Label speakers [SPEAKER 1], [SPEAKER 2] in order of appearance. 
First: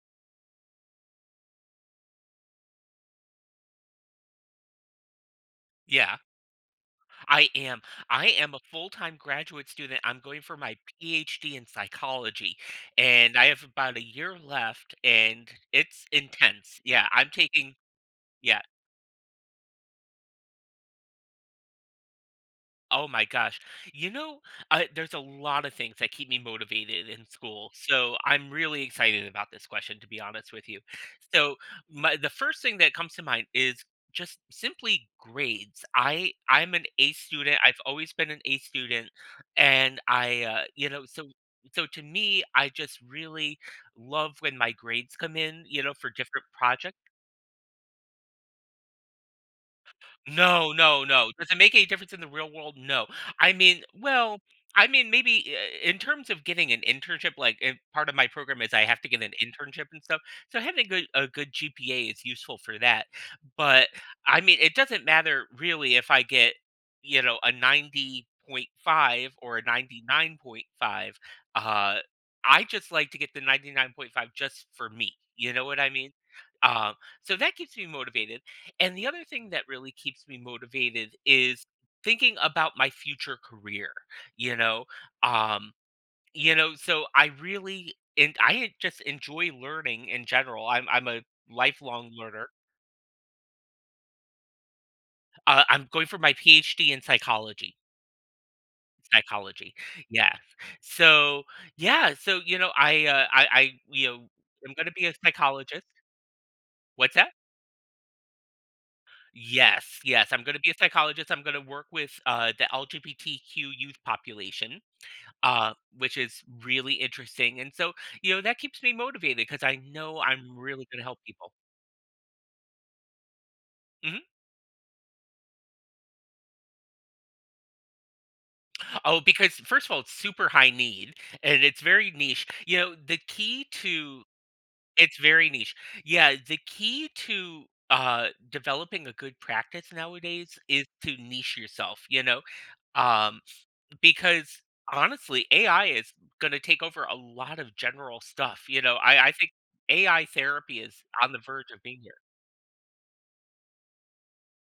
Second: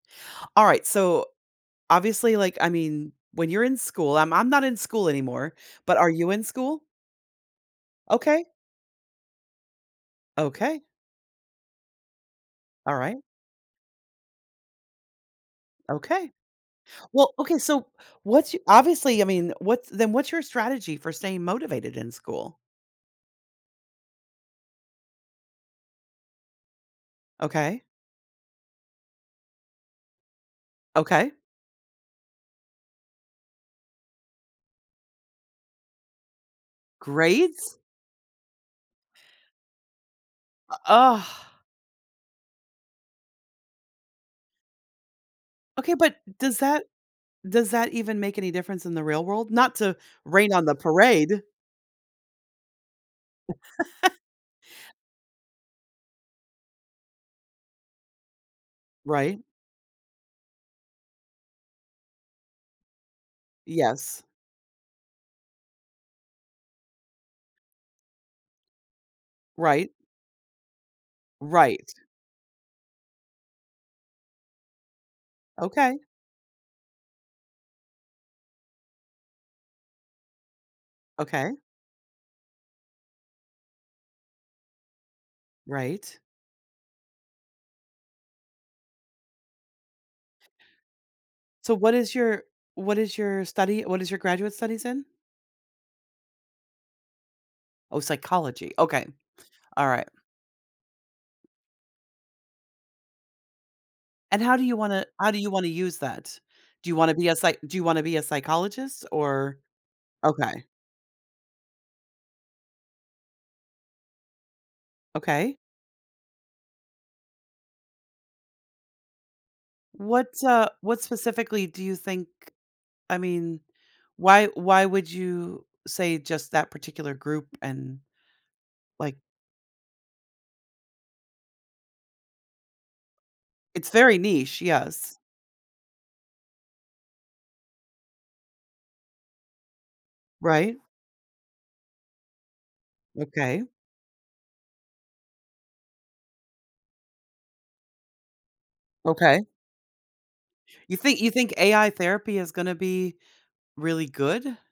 [SPEAKER 1] Alright, so, obviously, like, I mean, when you're in school I'm I'm not in school anymore, but are
[SPEAKER 2] Yeah.
[SPEAKER 1] you in school?
[SPEAKER 2] I am, I
[SPEAKER 1] Okay.
[SPEAKER 2] am a full-time graduate student. I'm going for my
[SPEAKER 1] Okay.
[SPEAKER 2] PhD in psychology,
[SPEAKER 1] Alright.
[SPEAKER 2] and I have about a year left, and it's
[SPEAKER 1] Okay.
[SPEAKER 2] intense. Yeah, I'm
[SPEAKER 1] Well okay,
[SPEAKER 2] taking
[SPEAKER 1] so what's y
[SPEAKER 2] Yeah.
[SPEAKER 1] obviously, I mean, what's then what's your strategy for staying motivated in school?
[SPEAKER 2] Oh my gosh. You know, uh, there's a lotta things that keep me motivated in school.
[SPEAKER 1] Okay.
[SPEAKER 2] So I'm really excited about this question to be honest with you.
[SPEAKER 1] Okay.
[SPEAKER 2] So m the first thing that comes to mind is just simply grades. I I'm an A student. I've
[SPEAKER 1] Grades?
[SPEAKER 2] always been an A student, and I, uh,
[SPEAKER 1] U
[SPEAKER 2] you know,
[SPEAKER 1] ugh.
[SPEAKER 2] so so to me, I just really love when my grades come in, you
[SPEAKER 1] Okay,
[SPEAKER 2] know, for
[SPEAKER 1] but
[SPEAKER 2] different
[SPEAKER 1] does that
[SPEAKER 2] projec
[SPEAKER 1] does that even make any difference in the real world? Not to rain on
[SPEAKER 2] No,
[SPEAKER 1] the
[SPEAKER 2] no, no.
[SPEAKER 1] parade.
[SPEAKER 2] Does it make any difference in the real world? No, I mean, well, I mean, maybe i i in terms of getting an internship, like, in part of my program is I have to get an
[SPEAKER 1] Right?
[SPEAKER 2] internship and stuff. So having good a good GPA is useful for that, but
[SPEAKER 1] Yes.
[SPEAKER 2] I mean, it doesn't matter really if I get, you know, a 90.5 or a
[SPEAKER 1] Right.
[SPEAKER 2] 99.5,
[SPEAKER 1] Right.
[SPEAKER 2] uh, I just like to get the 99.5 just for me. You know what I
[SPEAKER 1] Okay.
[SPEAKER 2] mean? Uh, so that keeps me motivated, and the other thing that really keeps me motivated
[SPEAKER 1] Okay.
[SPEAKER 2] is thinking about my future career, you know, um,
[SPEAKER 1] Right.
[SPEAKER 2] you know? So I really and I just enjoy learning in general. I'm I'm a
[SPEAKER 1] So what
[SPEAKER 2] lifelong
[SPEAKER 1] is your
[SPEAKER 2] learner.
[SPEAKER 1] what is your study; what is your graduate studies in?
[SPEAKER 2] Uh, I'm going for my PhD in psychology.
[SPEAKER 1] Oh, psychology. Okay,
[SPEAKER 2] Psychology,
[SPEAKER 1] alright.
[SPEAKER 2] yes. So, yeah, so, you know, I, uh, I I you know,
[SPEAKER 1] And how do
[SPEAKER 2] I'm
[SPEAKER 1] you
[SPEAKER 2] gonna
[SPEAKER 1] wanna
[SPEAKER 2] be a
[SPEAKER 1] how do you wanna
[SPEAKER 2] psychologist.
[SPEAKER 1] use that? Do you wanna
[SPEAKER 2] What's
[SPEAKER 1] be
[SPEAKER 2] that?
[SPEAKER 1] a psych do you wanna be a psychologist? Or
[SPEAKER 2] Yes, yes, I'm gonna
[SPEAKER 1] Okay.
[SPEAKER 2] be a psychologist. I'm gonna work with the LGBTQ youth population,
[SPEAKER 1] Okay.
[SPEAKER 2] uh, which is really interesting, and so, you know, that keeps me motivated 'cause I know
[SPEAKER 1] What,
[SPEAKER 2] I'm
[SPEAKER 1] uh,
[SPEAKER 2] really
[SPEAKER 1] what
[SPEAKER 2] gonna help people.
[SPEAKER 1] specifically do you think, I mean,
[SPEAKER 2] Mhm.
[SPEAKER 1] why why would you say just that particular group and, like
[SPEAKER 2] Oh, because first of all, it's super high need and it's very niche. You know, the key
[SPEAKER 1] It's very
[SPEAKER 2] to
[SPEAKER 1] niche, yes.
[SPEAKER 2] It's very niche. Yeah, the key to, uh, developing a good practice nowadays
[SPEAKER 1] Right?
[SPEAKER 2] is to niche yourself, you know, um,
[SPEAKER 1] Okay.
[SPEAKER 2] because honestly, AI is gonna take over a lot of general stuff, you know? I I
[SPEAKER 1] Okay.
[SPEAKER 2] think AI therapy
[SPEAKER 1] You
[SPEAKER 2] is
[SPEAKER 1] thi you
[SPEAKER 2] on the
[SPEAKER 1] think
[SPEAKER 2] verge of
[SPEAKER 1] AI
[SPEAKER 2] being here.
[SPEAKER 1] therapy is gonna be really good?